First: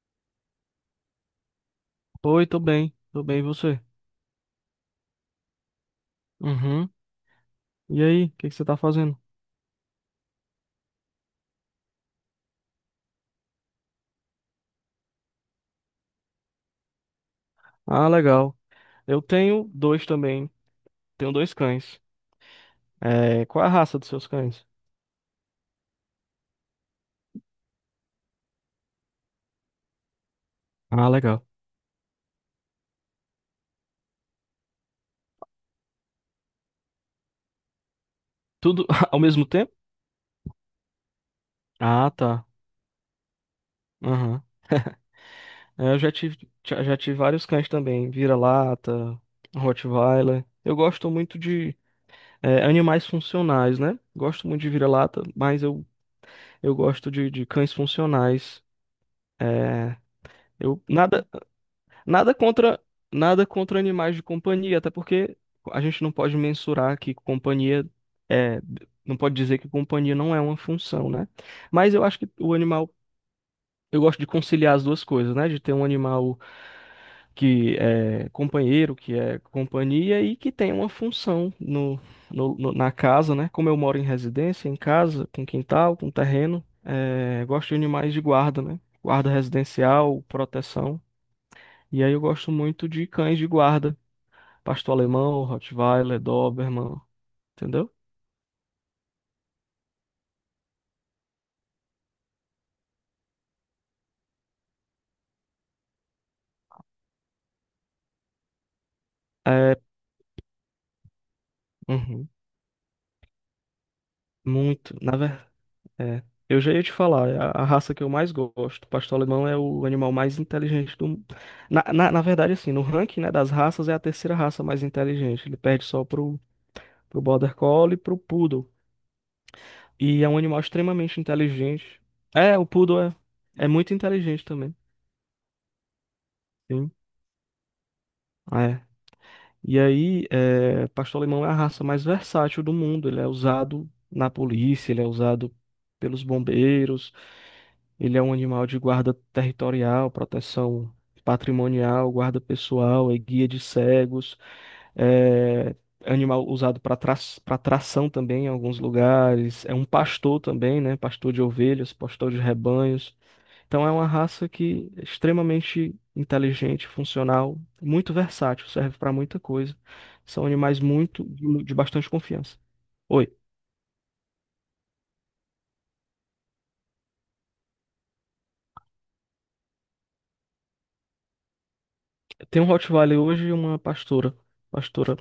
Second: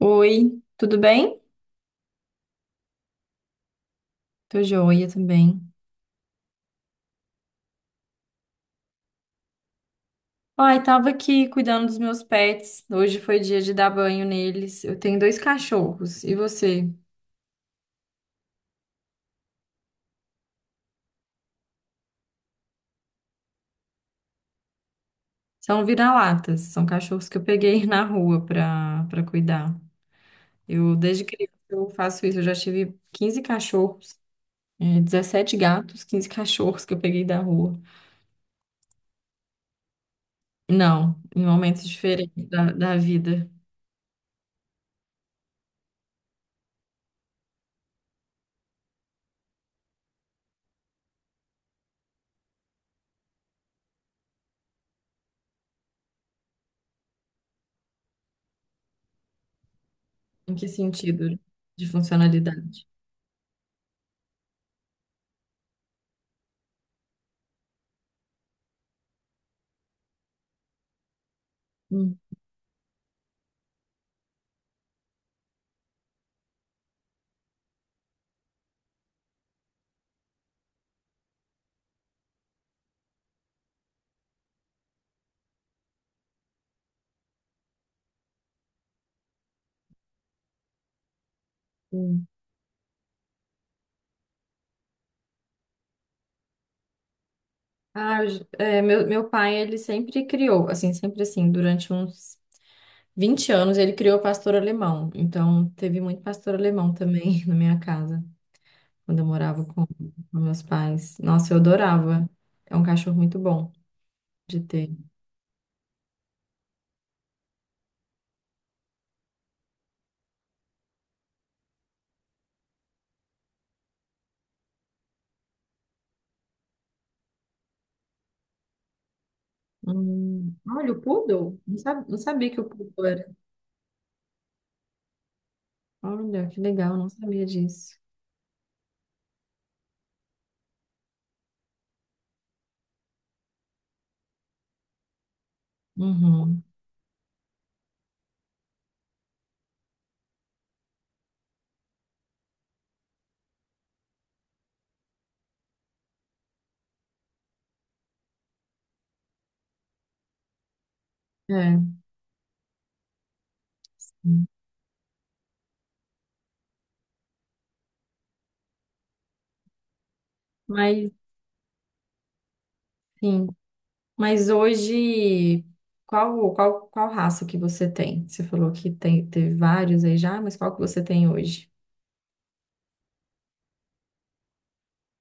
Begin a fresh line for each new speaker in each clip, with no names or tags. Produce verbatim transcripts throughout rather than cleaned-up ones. Oi, tudo bem?
Oi, tô bem, tô bem, e você?
Tô joia também.
Uhum. E aí, o que que você tá fazendo?
Ai, tava aqui cuidando dos meus pets. Hoje foi dia de dar banho neles. Eu tenho dois cachorros. E você?
Ah, legal. Eu tenho dois também, tenho dois cães. É, qual é a raça dos seus cães?
São vira-latas. São cachorros que eu peguei na rua pra, pra cuidar. Eu,
Ah,
desde
legal.
criança, eu faço isso. Eu já tive quinze cachorros, eh, dezessete gatos, quinze cachorros que eu peguei da rua.
Tudo ao mesmo tempo?
Não, em momentos
Ah, tá.
diferentes da, da vida.
Aham. É, eu já tive, já já tive vários cães também, vira-lata, Rottweiler. Eu gosto muito de é, animais funcionais, né? Gosto muito de vira-lata, mas eu, eu gosto de, de cães funcionais. É,
Em que
eu nada
sentido de
Nada contra,
funcionalidade?
nada contra animais de companhia, até porque a gente não pode mensurar que companhia é, não pode dizer que companhia não é uma função, né? Mas eu
Hum.
acho que o animal, eu gosto de conciliar as duas coisas, né? De ter um animal que é companheiro, que é companhia e que tem uma função no, no- no- na casa, né? Como eu moro em residência, em casa, com quintal, com terreno, é, gosto de animais de guarda, né? Guarda residencial, proteção. E aí eu
Hum.
gosto muito de cães de guarda, pastor alemão, Rottweiler, Doberman, entendeu?
Ah, eu j- é, meu, meu pai, ele sempre criou, assim, sempre assim, durante uns vinte anos, ele criou pastor alemão. Então, teve muito pastor alemão também na minha casa, quando eu morava
É,
com, com meus pais. Nossa, eu adorava.
uhum,
É um cachorro muito bom de ter.
muito, na verdade, é. Eu já ia te falar, é a, a raça que eu mais gosto, pastor alemão é o animal mais inteligente do mundo. Na, na, na verdade, assim, no ranking, né, das raças, é a terceira raça mais inteligente. Ele perde só pro, pro Border Collie e pro Poodle. E é um
Hum,
animal
olha, o
extremamente
poodle? Não
inteligente.
sabia, não sabia
É,
que o
o Poodle
poodle era.
é, é muito inteligente também.
Olha, que
Sim.
legal, não sabia disso.
é E aí, é, pastor alemão é a raça mais versátil do mundo. Ele é usado na polícia, ele é usado pelos
Uhum,
bombeiros, ele é um animal de guarda territorial, proteção patrimonial, guarda pessoal, é guia de cegos, é animal usado para tra para tração também em alguns lugares, é um pastor também, né? Pastor de ovelhas,
é.
pastor de rebanhos. Então é uma raça que é extremamente inteligente, funcional, muito versátil, serve para muita coisa. São animais
Mas,
muito de, mu- de bastante confiança. Oi,
sim. Mas hoje, qual, qual, qual raça que você tem? Você falou que tem, teve vários aí já, mas qual que você tem hoje?
tem um Rottweiler hoje e uma pastora, pastora,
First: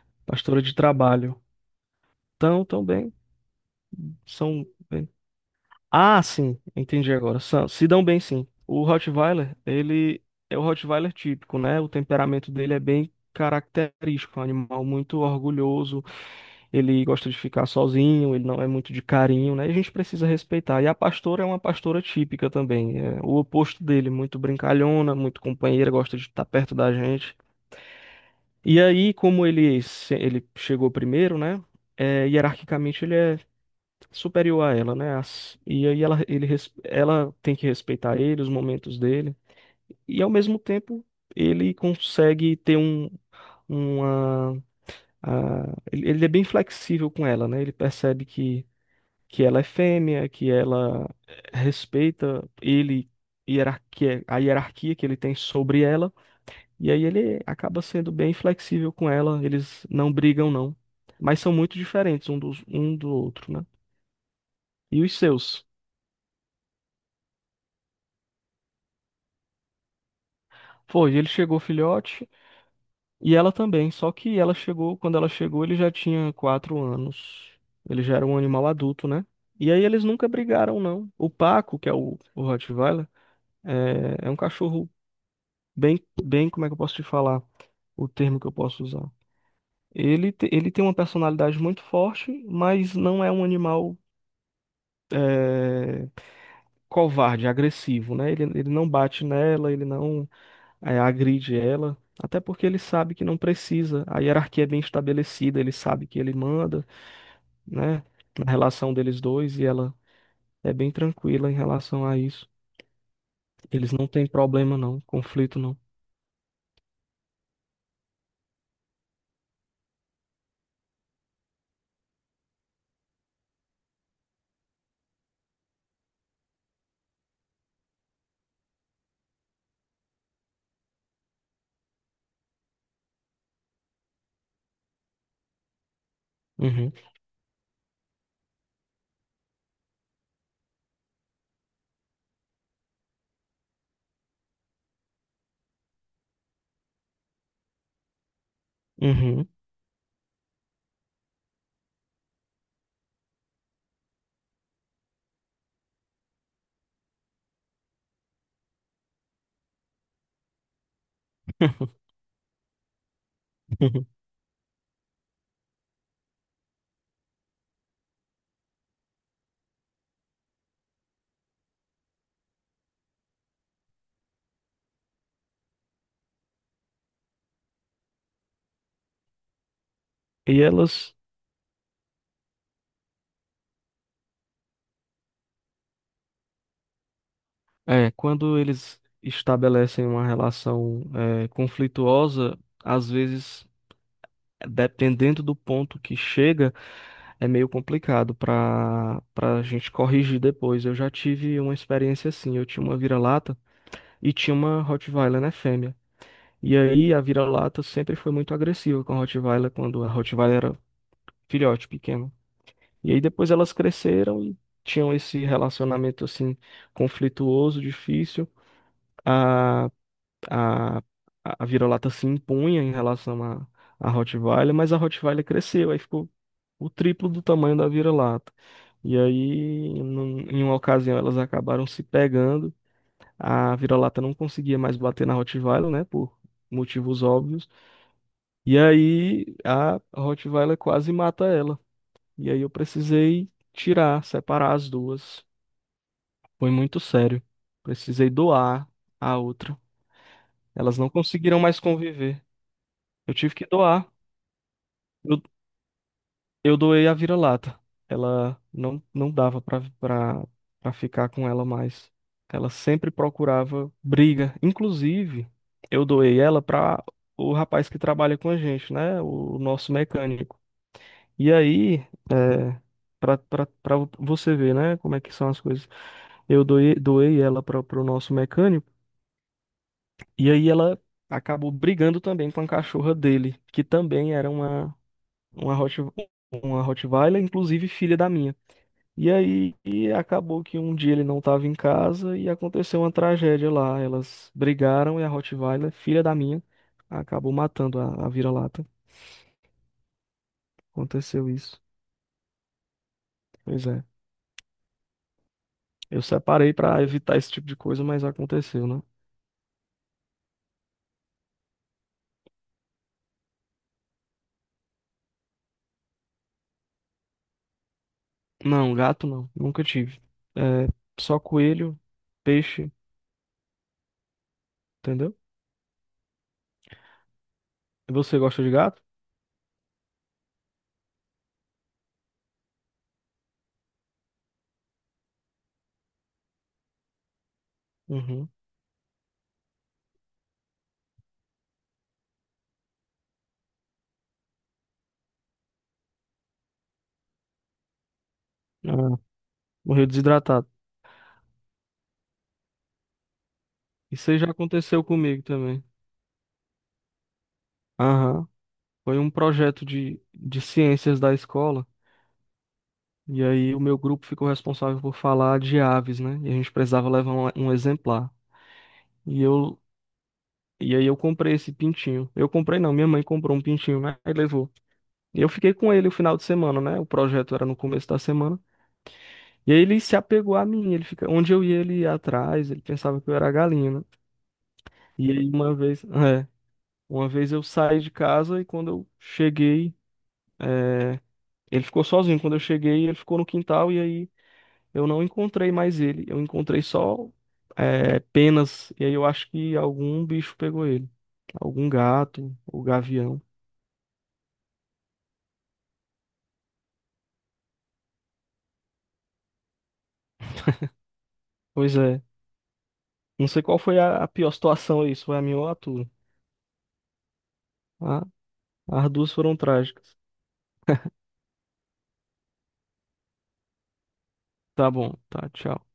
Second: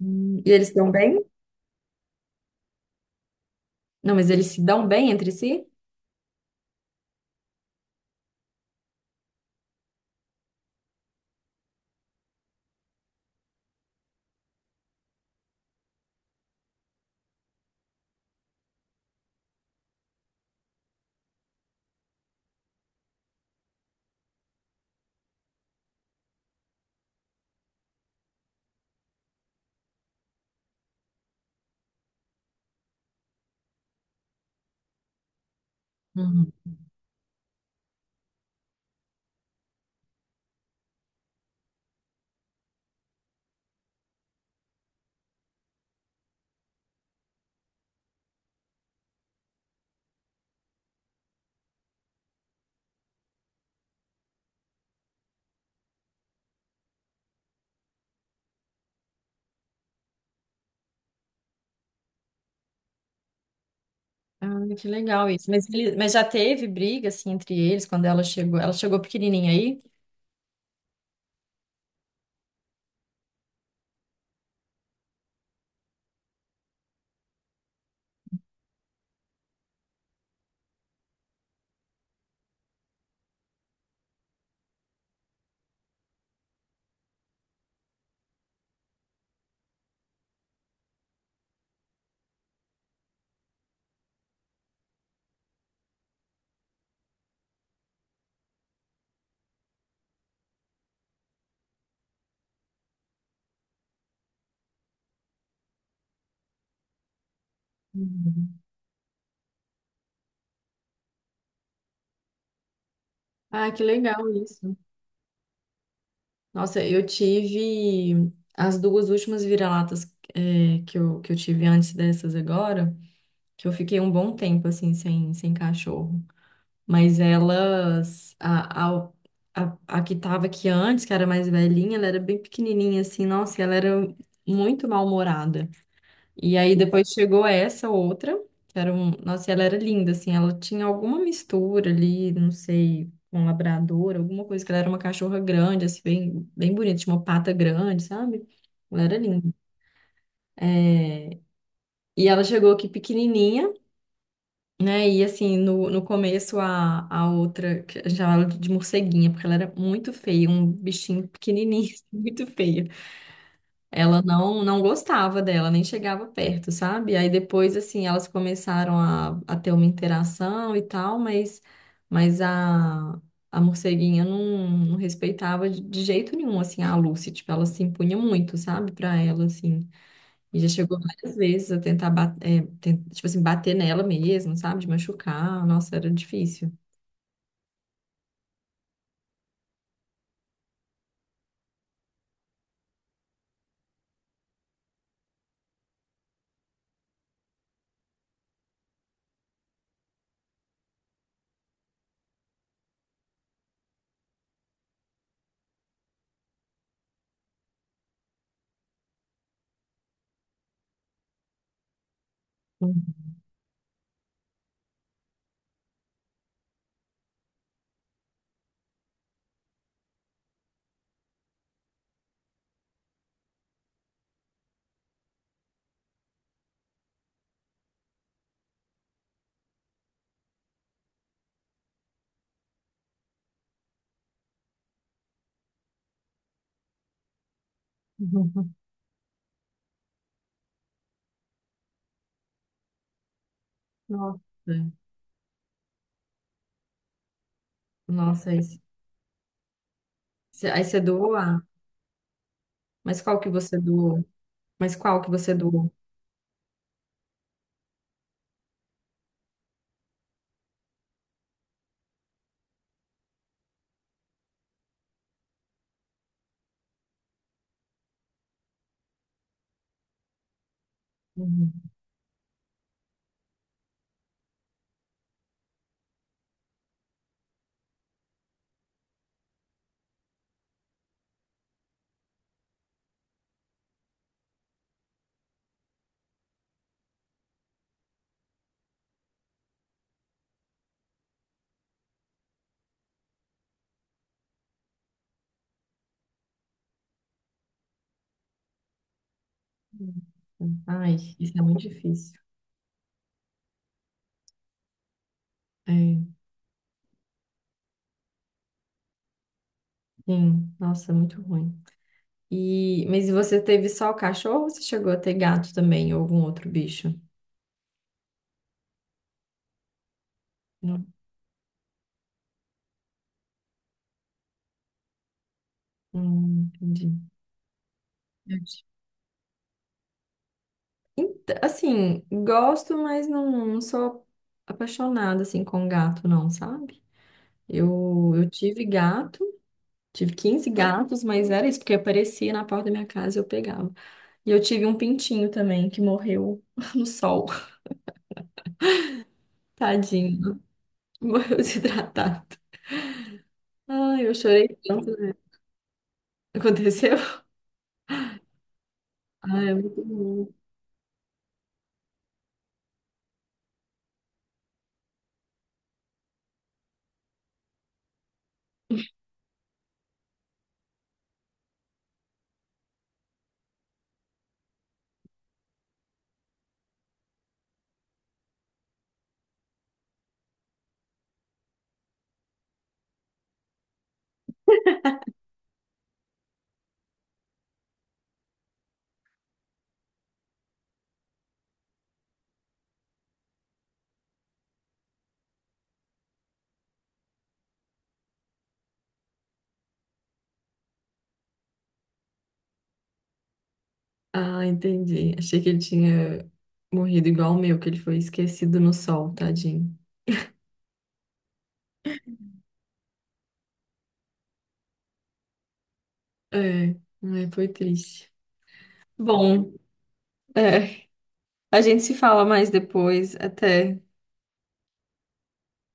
Hum, E
pastora
eles se
de
dão bem?
trabalho. Então, tão bem,
Não, mas eles se
são
dão
bem.
bem entre si?
Ah, sim, entendi agora. São- se dão bem, sim. O Rottweiler, ele é o Rottweiler típico, né? O temperamento dele é bem característico, é um animal muito orgulhoso. Ele gosta de ficar sozinho, ele não é muito de carinho, né? E a gente precisa respeitar. E a pastora é uma pastora típica também, é o oposto dele, muito brincalhona, muito companheira, gosta de estar perto da gente. E aí, como ele, se- ele chegou primeiro, né? É, hierarquicamente ele é superior a ela, né? As- e aí ela, ele,
Uhum.
res- ela tem que respeitar ele, os momentos dele. E ao mesmo tempo, ele consegue ter um, uma, a- ele ele é bem flexível com ela, né? Ele percebe que que ela é fêmea, que ela respeita ele, hierarquia, a hierarquia que ele tem sobre ela, e aí ele acaba sendo bem flexível com ela, eles não brigam não, mas são muito diferentes um dos, um do outro, né?
Ah, que
E os
legal isso.
seus?
Mas, ele- mas já teve briga, assim, entre eles quando ela chegou? Ela chegou pequenininha aí?
Foi, ele chegou filhote e ela também, só que ela chegou, quando ela chegou, ele já tinha quatro anos. Ele já era um animal adulto, né? E aí eles nunca brigaram, não. O Paco, que é o, o Rottweiler, é, é um cachorro bem, bem, como é que eu posso te falar o termo que eu posso usar? Ele, te- ele tem uma personalidade muito forte, mas não é um animal é, covarde, agressivo, né? Ele, ele não bate nela, ele não é, agride ela, até porque ele sabe que não precisa. A hierarquia é bem estabelecida, ele sabe que ele manda, né? Na
Uhum.
relação deles dois, e ela é bem tranquila em relação a isso.
Ah, que
Eles não
legal
têm
isso.
problema, não, conflito não.
Nossa, eu tive as duas últimas vira-latas, eh, que eu, que eu tive antes dessas agora, que eu fiquei um bom tempo, assim, sem, sem cachorro. Mas elas, a, a, a, a que tava aqui antes, que era mais velhinha, ela era bem pequenininha, assim, nossa, e ela era muito mal-humorada. E aí
Uhum,
depois chegou essa outra, que era um, nossa, e ela era linda, assim, ela tinha alguma mistura ali, não sei, com labrador, alguma coisa, que ela era uma cachorra grande, assim, bem, bem bonita, tinha uma pata grande, sabe? Ela era
uhum.
linda. E ela chegou aqui pequenininha, né? E assim, no, no começo a, a outra, que a gente chamava ela de morceguinha, porque ela era muito feia, um bichinho pequenininho, muito feia. Ela não, não gostava dela, nem chegava perto, sabe? Aí depois, assim, elas começaram a, a ter uma interação e tal, mas, mas a, a morceguinha não, não respeitava de, de jeito nenhum, assim, a Lucy, tipo, ela se impunha muito, sabe? Pra ela, assim. E
E
já chegou
elas
várias vezes a tentar, ba- é, ten- tipo assim, bater nela mesmo, sabe? De machucar. Nossa, era difícil.
é, quando eles estabelecem uma relação é, conflituosa, às vezes, dependendo do ponto que chega, é meio complicado para para a gente corrigir depois. Eu já tive uma experiência assim. Eu tinha uma vira-lata e tinha uma Rottweiler, né, fêmea. E aí a vira-lata sempre foi muito agressiva com a Rottweiler quando a Rottweiler era filhote pequeno. E aí depois elas cresceram e tinham esse relacionamento assim conflituoso, difícil. A a, a a vira-lata se impunha em relação à à Rottweiler, mas a Rottweiler cresceu, aí ficou o triplo do tamanho da vira-lata. E aí, num- em uma ocasião, elas acabaram se pegando. A vira-lata não conseguia mais bater na Rottweiler, né, por motivos óbvios.
Uhum.
E aí, a Rottweiler quase mata ela. E aí, eu precisei tirar,
Nossa.
separar as duas. Foi muito sério. Precisei
Nossa, aí
doar a outra.
você aí
Elas
você
não
doou a...
conseguiram mais conviver.
Mas
Eu
qual que
tive que
você
doar.
doou? Mas qual que
Eu,
você doou?
eu doei a vira-lata. Ela não, não dava pra, pra, pra ficar com ela mais. Ela sempre procurava briga. Inclusive, eu doei ela pra o rapaz que trabalha com a gente, né? O nosso mecânico. E
Uhum.
aí, é, pra, pra, pra você ver, né? Como é que são as coisas. Eu doei, doei ela pra, pro nosso mecânico. E aí ela acabou brigando também com a cachorra dele, que também era uma. uma Hot, uma Rottweiler, inclusive filha da minha. E aí e acabou que um dia ele não estava em casa e aconteceu uma tragédia lá. Elas brigaram e a Rottweiler, filha da minha, acabou matando a, a vira-lata.
Ai,
Aconteceu
isso é
isso.
muito difícil.
Pois é.
É,
Eu separei para evitar esse tipo de coisa, mas aconteceu, né?
sim, nossa, muito ruim. E, mas e você teve só o cachorro ou você chegou a ter gato também, ou algum outro bicho?
Não, gato não. Nunca tive. É,
Não,
só coelho, peixe, entendeu?
não entendi.
Você gosta de gato?
Ent- Assim, gosto, mas não, não sou apaixonada assim com gato, não, sabe? Eu,
Uhum.
eu tive gato, tive quinze gatos, mas era isso, porque aparecia na porta da minha casa e eu pegava. E eu tive um pintinho também que morreu no sol,
Ah, morreu
tadinho,
desidratado.
morreu desidratado. Ai,
Isso
eu
aí já
chorei
aconteceu
tanto, né?
comigo também.
Aconteceu?
Aham. Foi um
Ai, é
projeto
muito
de,
bom.
de ciências da escola, e aí o meu grupo ficou responsável por falar de aves, né? E a gente precisava levar um, um exemplar. E eu, e aí eu comprei esse pintinho. Eu comprei não, minha mãe comprou um pintinho, né? Aí levou. E eu fiquei com ele o final de semana, né? O projeto era no começo da semana. E aí ele se apegou a mim, ele fica, onde eu ia, ele ia atrás, ele pensava que eu era a galinha, né? E aí uma vez, é, uma vez eu saí de casa e quando eu cheguei, ele ficou sozinho, quando eu cheguei, ele ficou no quintal e aí eu não encontrei mais ele. Eu encontrei só é, penas. E aí eu acho que algum bicho pegou ele. Algum gato ou gavião.
Ah, entendi. Achei que ele tinha morrido igual o meu, que ele foi esquecido no sol, tadinho.
Pois é. Não sei qual foi a, a pior situação aí, se foi a minha ou a tua.
É, ai, foi
Ah,
triste.
as duas foram
Bom,
trágicas.
é, a gente se fala mais depois, até.
Tá bom, tá, tchau.